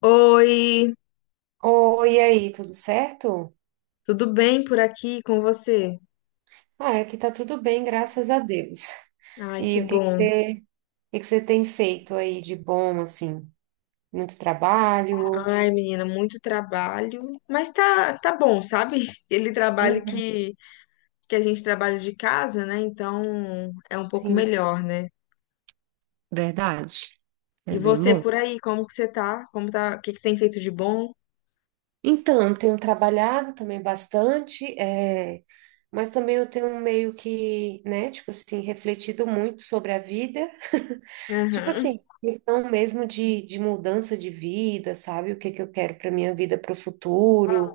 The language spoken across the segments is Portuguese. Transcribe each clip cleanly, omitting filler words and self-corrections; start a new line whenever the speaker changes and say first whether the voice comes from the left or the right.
left: Oi,
right: Oi, e aí, tudo certo?
left: tudo bem por aqui com você?
right: Ah, aqui tá tudo bem, graças a Deus.
left: Ai, que
right: E o que que
left: bom.
right: você, o que que você tem feito aí de bom, assim? Muito trabalho?
left: Ai, menina, muito trabalho, mas tá bom, sabe? Ele trabalho
right: Uhum,
left: que a gente trabalha de casa, né? Então é um pouco
right: sim,
left: melhor, né?
right: verdade.
left: E
right: É bem
left: você
right: bom.
left: por aí, como que você tá? Como tá? O que que tem feito de bom?
right: Então, eu tenho trabalhado também bastante, mas também eu tenho meio que, né, tipo assim, refletido muito sobre a vida. Tipo
left: Aham,
right: assim, questão mesmo de mudança de vida, sabe? O que que eu quero para minha vida, para o futuro.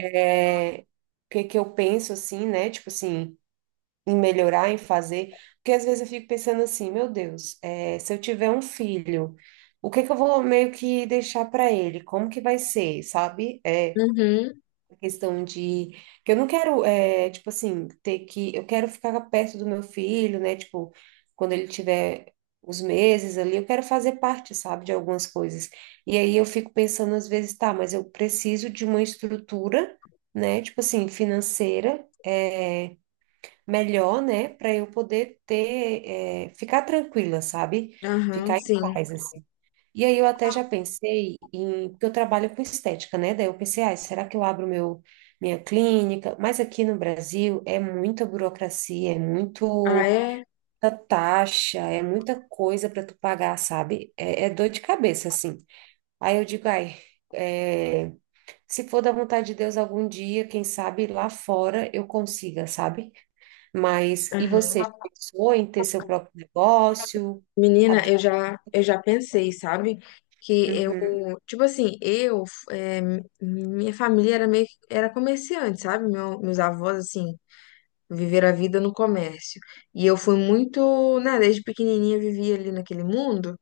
right: O que que eu penso assim, né? Tipo assim, em melhorar, em fazer. Porque às vezes eu fico pensando assim, meu Deus, se eu tiver um filho, o que que eu vou meio que deixar para ele? Como que vai ser, sabe?
left: uhum,
right: Questão de que eu não quero tipo assim, ter que, eu quero ficar perto do meu filho, né, tipo, quando ele tiver os meses ali, eu quero fazer parte, sabe, de algumas coisas. E aí eu fico pensando às vezes, tá, mas eu preciso de uma estrutura, né, tipo assim, financeira, melhor, né, para eu poder ter, ficar tranquila, sabe,
left: aham,
right: ficar em
left: sim.
right: paz assim. E aí eu até já pensei em, porque eu trabalho com estética, né? Daí eu pensei, ah, será que eu abro minha clínica? Mas aqui no Brasil é muita burocracia, é
left: Ah,
right: muito
left: é?
right: muita taxa, é muita coisa para tu pagar, sabe? É dor de cabeça, assim. Aí eu digo, ai, é, se for da vontade de Deus algum dia, quem sabe lá fora eu consiga, sabe? Mas, e você, já
left: Aham.
right: pensou em ter seu próprio negócio?
left: Menina,
right: Abrir...
left: eu já pensei, sabe? Que eu,
right: Uhum,
left: tipo assim, é, minha família era era comerciante, sabe? Meus avós, assim, viveram a vida no comércio. E eu fui muito, né, desde pequenininha vivia ali naquele mundo.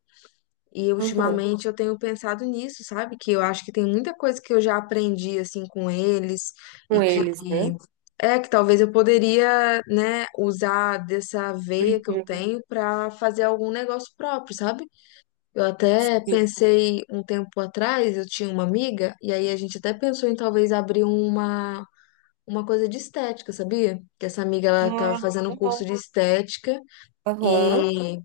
left: E
right: uhum.
left: ultimamente eu tenho pensado nisso, sabe? Que eu acho que tem muita coisa que eu já aprendi, assim, com eles.
right: Com
left: E que,
right: eles, né?
left: que talvez eu poderia, né, usar dessa veia que eu
right: Uhum.
left: tenho pra fazer algum negócio próprio, sabe? Eu até
right: Sim.
left: pensei um tempo atrás, eu tinha uma amiga, e aí a gente até pensou em talvez abrir uma coisa de estética, sabia? Que essa amiga ela tava
right: Ah,
left: fazendo um curso
right: legal.
left: de estética
right: Aham.
left: e,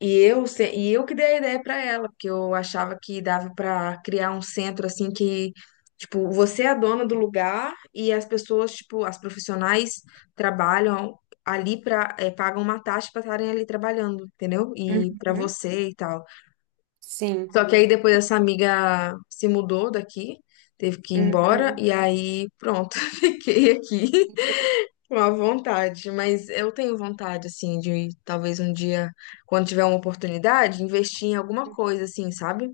left: e eu que dei a ideia para ela, porque eu achava que dava para criar um centro assim que tipo, você é a dona do lugar e as pessoas, tipo, as profissionais trabalham ali para pagam uma taxa para estarem ali trabalhando, entendeu? E para
right: Uhum.
left: você e tal.
right: Sim.
left: Só que aí depois essa amiga se mudou daqui, teve que ir embora,
right: Uhum.
left: e aí pronto, fiquei aqui com a vontade. Mas eu tenho vontade, assim, de talvez um dia, quando tiver uma oportunidade, investir em alguma coisa, assim, sabe?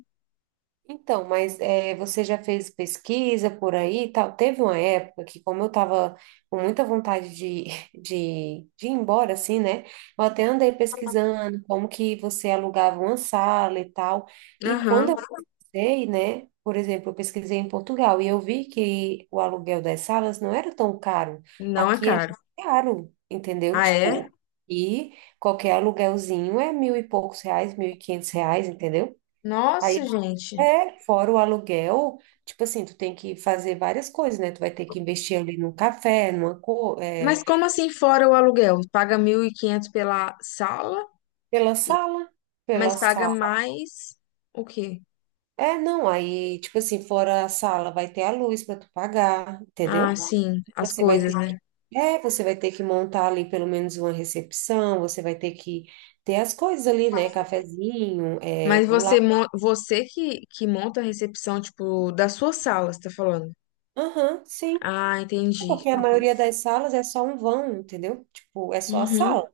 right: Então, mas você já fez pesquisa por aí e tal? Teve uma época que, como eu estava com muita vontade de, de ir embora, assim, né? Eu até andei pesquisando como que você alugava uma sala e tal. E quando
left: Aham,
right: eu pesquisei, né? Por exemplo, eu pesquisei em Portugal e eu vi que o aluguel das salas não era tão caro.
left: não é
right: Aqui é
left: caro.
right: caro, entendeu?
left: Ah, é?
right: Tipo, e qualquer aluguelzinho é mil e poucos reais, 1.500 reais, entendeu?
left: Nossa, gente.
right: É, fora o aluguel, tipo assim, tu tem que fazer várias coisas, né? Tu vai ter que investir ali num café,
left: Mas como assim fora o aluguel? Paga 1.500 pela sala,
right: pela sala, pela
left: mas paga
right: sala.
left: mais o quê?
right: É, não, aí, tipo assim, fora a sala, vai ter a luz para tu pagar,
left: Ah,
right: entendeu?
left: sim, as
right: Você vai
left: coisas,
right: ter que,
left: né?
right: Você vai ter que montar ali pelo menos uma recepção, você vai ter que ter as coisas ali, né? Cafezinho,
left: Mas
right: bolacha.
left: você que monta a recepção, tipo, da sua sala, você tá falando?
right: Aham, sim.
left: Ah,
right: É,
left: entendi.
right: porque a maioria das salas é só um vão, entendeu? Tipo, é só a
left: Uhum.
right: sala.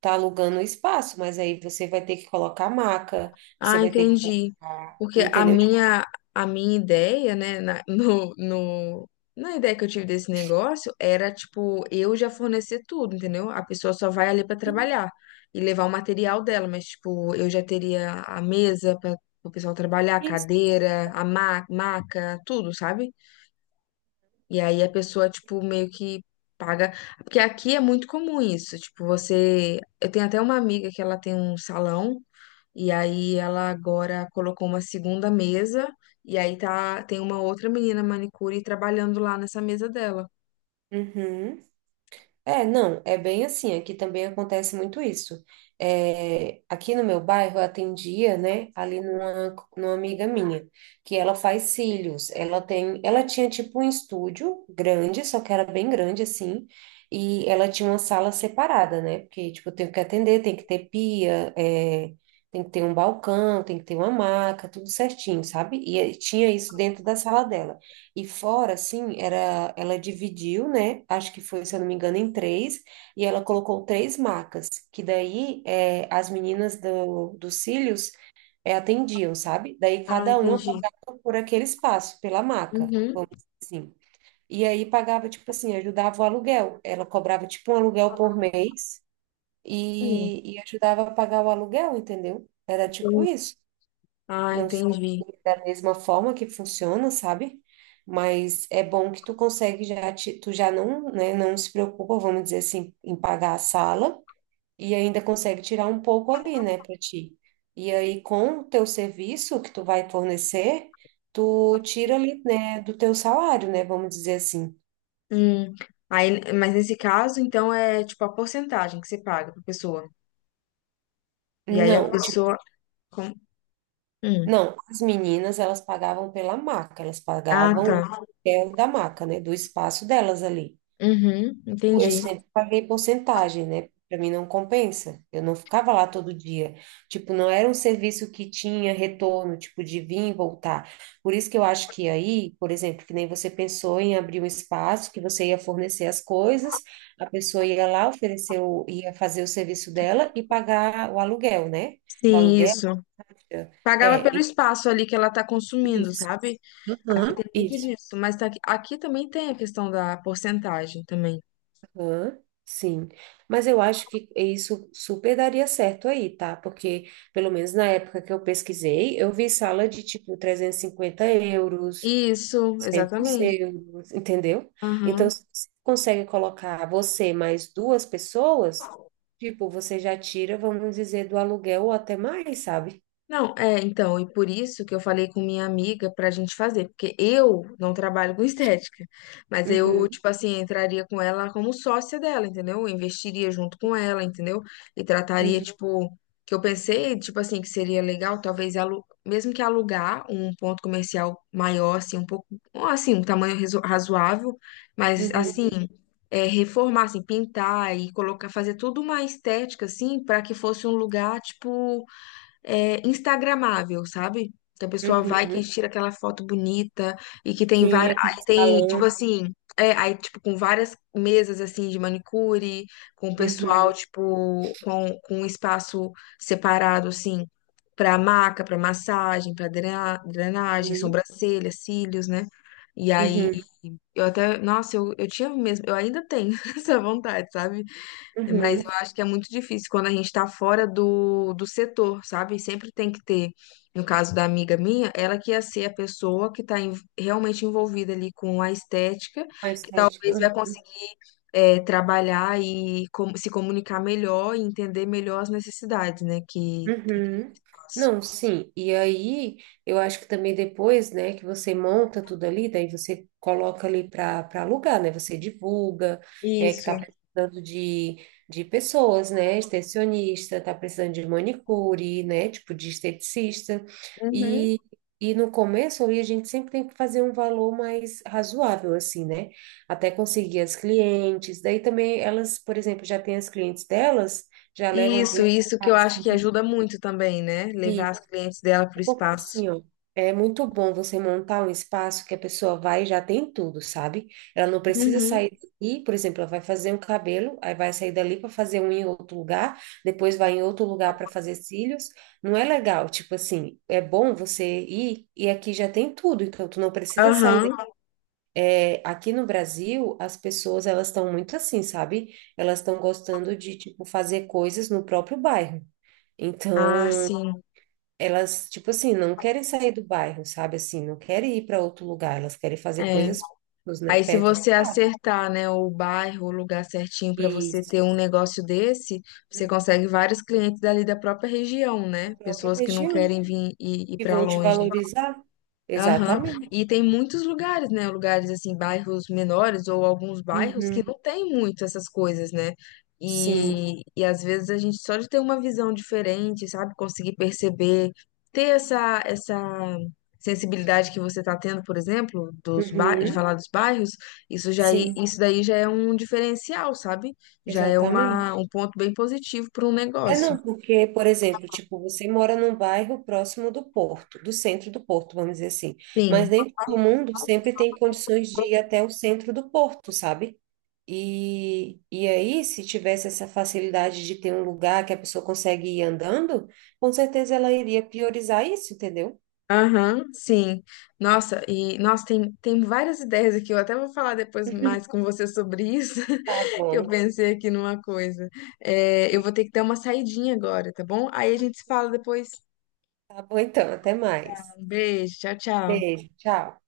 right: Tá alugando o espaço, mas aí você vai ter que colocar maca, você
left: Ah,
right: vai ter que
left: entendi.
right: colocar,
left: Porque
right: entendeu? Tipo,
left: a minha ideia, né, no, no, na ideia que eu tive desse negócio, era, tipo, eu já fornecer tudo, entendeu? A pessoa só vai ali pra trabalhar e levar o material dela, mas, tipo, eu já teria a mesa para o pessoal trabalhar, a
right: isso.
left: cadeira, a ma maca, tudo, sabe? E aí a pessoa, tipo, meio que paga. Porque aqui é muito comum isso. Tipo, você. Eu tenho até uma amiga que ela tem um salão, e aí ela agora colocou uma segunda mesa, e aí tá tem uma outra menina manicure trabalhando lá nessa mesa dela.
right: Uhum. É, não, é bem assim. Aqui também acontece muito isso. É, aqui no meu bairro eu atendia, né, ali numa amiga minha, que ela faz cílios. Ela tinha tipo um estúdio grande, só que era bem grande assim, e ela tinha uma sala separada, né? Porque tipo tem que atender, tem que ter pia, tem que ter um balcão, tem que ter uma maca, tudo certinho, sabe? Tinha isso dentro da sala dela. E fora, assim, era, ela dividiu, né? Acho que foi, se eu não me engano, em três, e ela colocou três macas, que daí, as meninas dos cílios, atendiam, sabe? Daí
left: Ah,
right: cada uma
left: entendi.
right: pagava por aquele espaço, pela maca,
left: Uhum.
right: vamos dizer assim. E aí pagava, tipo assim, ajudava o aluguel. Ela cobrava, tipo, um aluguel por mês
left: Hum,
right: e ajudava a pagar o aluguel, entendeu? Era tipo
left: entendi.
right: isso.
left: Ah,
right: Não sei se
left: entendi.
right: é da mesma forma que funciona, sabe? Mas é bom que tu consegue já, tu já não, né, não se preocupa, vamos dizer assim, em pagar a sala e ainda consegue tirar um pouco ali, né, para ti. E aí, com o teu serviço que tu vai fornecer, tu tira ali, né, do teu salário, né, vamos dizer assim.
left: Hum. Aí, mas nesse caso, então, é tipo a porcentagem que você paga pra pessoa. E aí a
right: Não, tipo,
left: pessoa. com- Hum.
right: não, as meninas, elas pagavam pela maca, elas
left: Ah,
right: pagavam
left: tá.
right: o aluguel da maca, né, do espaço delas ali.
left: Uhum,
right: Eu
left: entendi.
right: sempre paguei porcentagem, né? Para mim não compensa. Eu não ficava lá todo dia. Tipo, não era um serviço que tinha retorno, tipo, de vir e voltar. Por isso que eu acho que aí, por exemplo, que nem você pensou em abrir um espaço que você ia fornecer as coisas, a pessoa ia lá, ia fazer o serviço dela e pagar o aluguel, né? O
left: Sim,
right: aluguel.
left: isso. Pagava
right: É,
left: pelo espaço ali que ela tá consumindo,
right: isso.
left: sabe? Aqui
right: Aham,
left: tem muito
right: isso.
left: disso, mas tá aqui, aqui também tem a questão da porcentagem também.
right: Hã? Sim, mas eu acho que isso super daria certo aí, tá? Porque, pelo menos na época que eu pesquisei, eu vi sala de tipo 350 euros,
left: Isso,
right: 100
left: exatamente.
right: euros, entendeu? Então,
left: Aham.
right: se você consegue colocar você mais duas pessoas, tipo, você já tira, vamos dizer, do aluguel ou até mais, sabe?
left: Não, é, então, e por isso que eu falei com minha amiga pra gente fazer, porque eu não trabalho com estética, mas eu,
right: Uhum,
left: tipo assim, entraria com ela como sócia dela, entendeu? Eu investiria junto com ela, entendeu? E trataria,
right: uhum,
left: tipo, que eu pensei, tipo assim, que seria legal, talvez, alu mesmo que alugar um ponto comercial maior, assim, um pouco, ou, assim, um tamanho razoável, mas, assim,
right: uhum,
left: é, reformar, assim, pintar e colocar, fazer tudo uma estética, assim, pra que fosse um lugar, tipo instagramável, sabe? Que a pessoa vai, que
right: uhum.
left: tira aquela foto bonita e que tem
right: Sim,
left: várias,
right: aquele
left: aí tem, tipo
right: salão.
left: assim, é, aí tipo com várias mesas assim de manicure, com o pessoal
right: Uhum,
left: tipo com um espaço separado assim para maca, para massagem, para drenagem,
right: uhum,
left: sobrancelha, cílios, né? E aí
right: uhum,
left: eu até, nossa, eu tinha mesmo, eu ainda tenho essa vontade, sabe? Mas
right: uhum.
left: eu acho que é muito difícil quando a gente está fora do setor, sabe? Sempre tem que ter, no caso da amiga minha, ela que ia ser a pessoa que está realmente envolvida ali com a estética,
right: A
left: que
right: estética.
left: talvez vai conseguir é, trabalhar e se comunicar melhor e entender melhor as necessidades, né? Que
right: Uhum. Não, sim. E aí, eu acho que também depois, né, que você monta tudo ali, daí você coloca ali para alugar, né? Você divulga, é que
left: Isso.
right: tá precisando de pessoas, né? Extensionista, tá precisando de manicure, né? Tipo de esteticista.
left: Uhum.
right: E, e no começo ali, a gente sempre tem que fazer um valor mais razoável, assim, né? Até conseguir as clientes. Daí também elas, por exemplo, já tem as clientes delas, já levam para o
left: Isso que eu
right: espaço.
left: acho que ajuda muito também, né? Levar as clientes dela para o
right: É porque
left: espaço.
right: assim, ó, é muito bom você montar um espaço que a pessoa vai e já tem tudo, sabe? Ela não precisa
left: Uhum.
right: sair daqui, por exemplo, ela vai fazer um cabelo, aí vai sair dali para fazer um em outro lugar, depois vai em outro lugar para fazer cílios. Não é legal, tipo assim, é bom você ir e aqui já tem tudo, então tu não precisa sair daqui.
left: Aham.
right: É, aqui no Brasil, as pessoas, elas estão muito assim, sabe? Elas estão gostando de tipo fazer coisas no próprio bairro.
left: Ah,
right: Então,
left: sim.
right: elas, tipo assim, não querem sair do bairro, sabe? Assim, não querem ir para outro lugar, elas querem fazer
left: É.
right: coisas, né,
left: Aí, se
right: perto de
left: você
right: casa.
left: acertar, né, o bairro, o lugar certinho para você
right: Isso.
left: ter um negócio desse, você
right: Uhum.
left: consegue vários clientes dali da própria região,
right: Da
left: né?
right: própria
left: Pessoas que não
right: região,
left: querem vir e ir
right: que
left: para
right: vão te
left: longe.
right: valorizar.
left: Aham.
right: Exatamente.
left: E tem muitos lugares, né? Lugares assim, bairros menores ou alguns bairros que
right: Uhum.
left: não tem muito essas coisas, né?
right: Sim.
left: E às vezes a gente só de ter uma visão diferente, sabe? Conseguir perceber, ter essa sensibilidade que você está tendo, por exemplo, de
right: Uhum.
left: falar dos bairros,
right: Sim,
left: isso daí já é um diferencial, sabe? Já é uma,
right: exatamente.
left: um ponto bem positivo para um
right: É,
left: negócio.
right: não, porque, por exemplo, tipo, você mora num bairro próximo do Porto, do centro do Porto, vamos dizer assim, mas
left: Sim.
right: nem todo mundo sempre tem condições de ir até o centro do Porto, sabe? E aí, se tivesse essa facilidade de ter um lugar que a pessoa consegue ir andando, com certeza ela iria priorizar isso, entendeu?
left: Aham, sim. Nossa, e nossa, tem várias ideias aqui. Eu até vou falar depois mais com você sobre isso,
right: Tá
left: que eu
right: bom.
left: pensei aqui numa coisa. É, eu vou ter que dar uma saidinha agora, tá bom? Aí a gente se fala depois.
right: Tá bom, então, até mais.
left: Um beijo, tchau, tchau.
right: Beijo, tchau.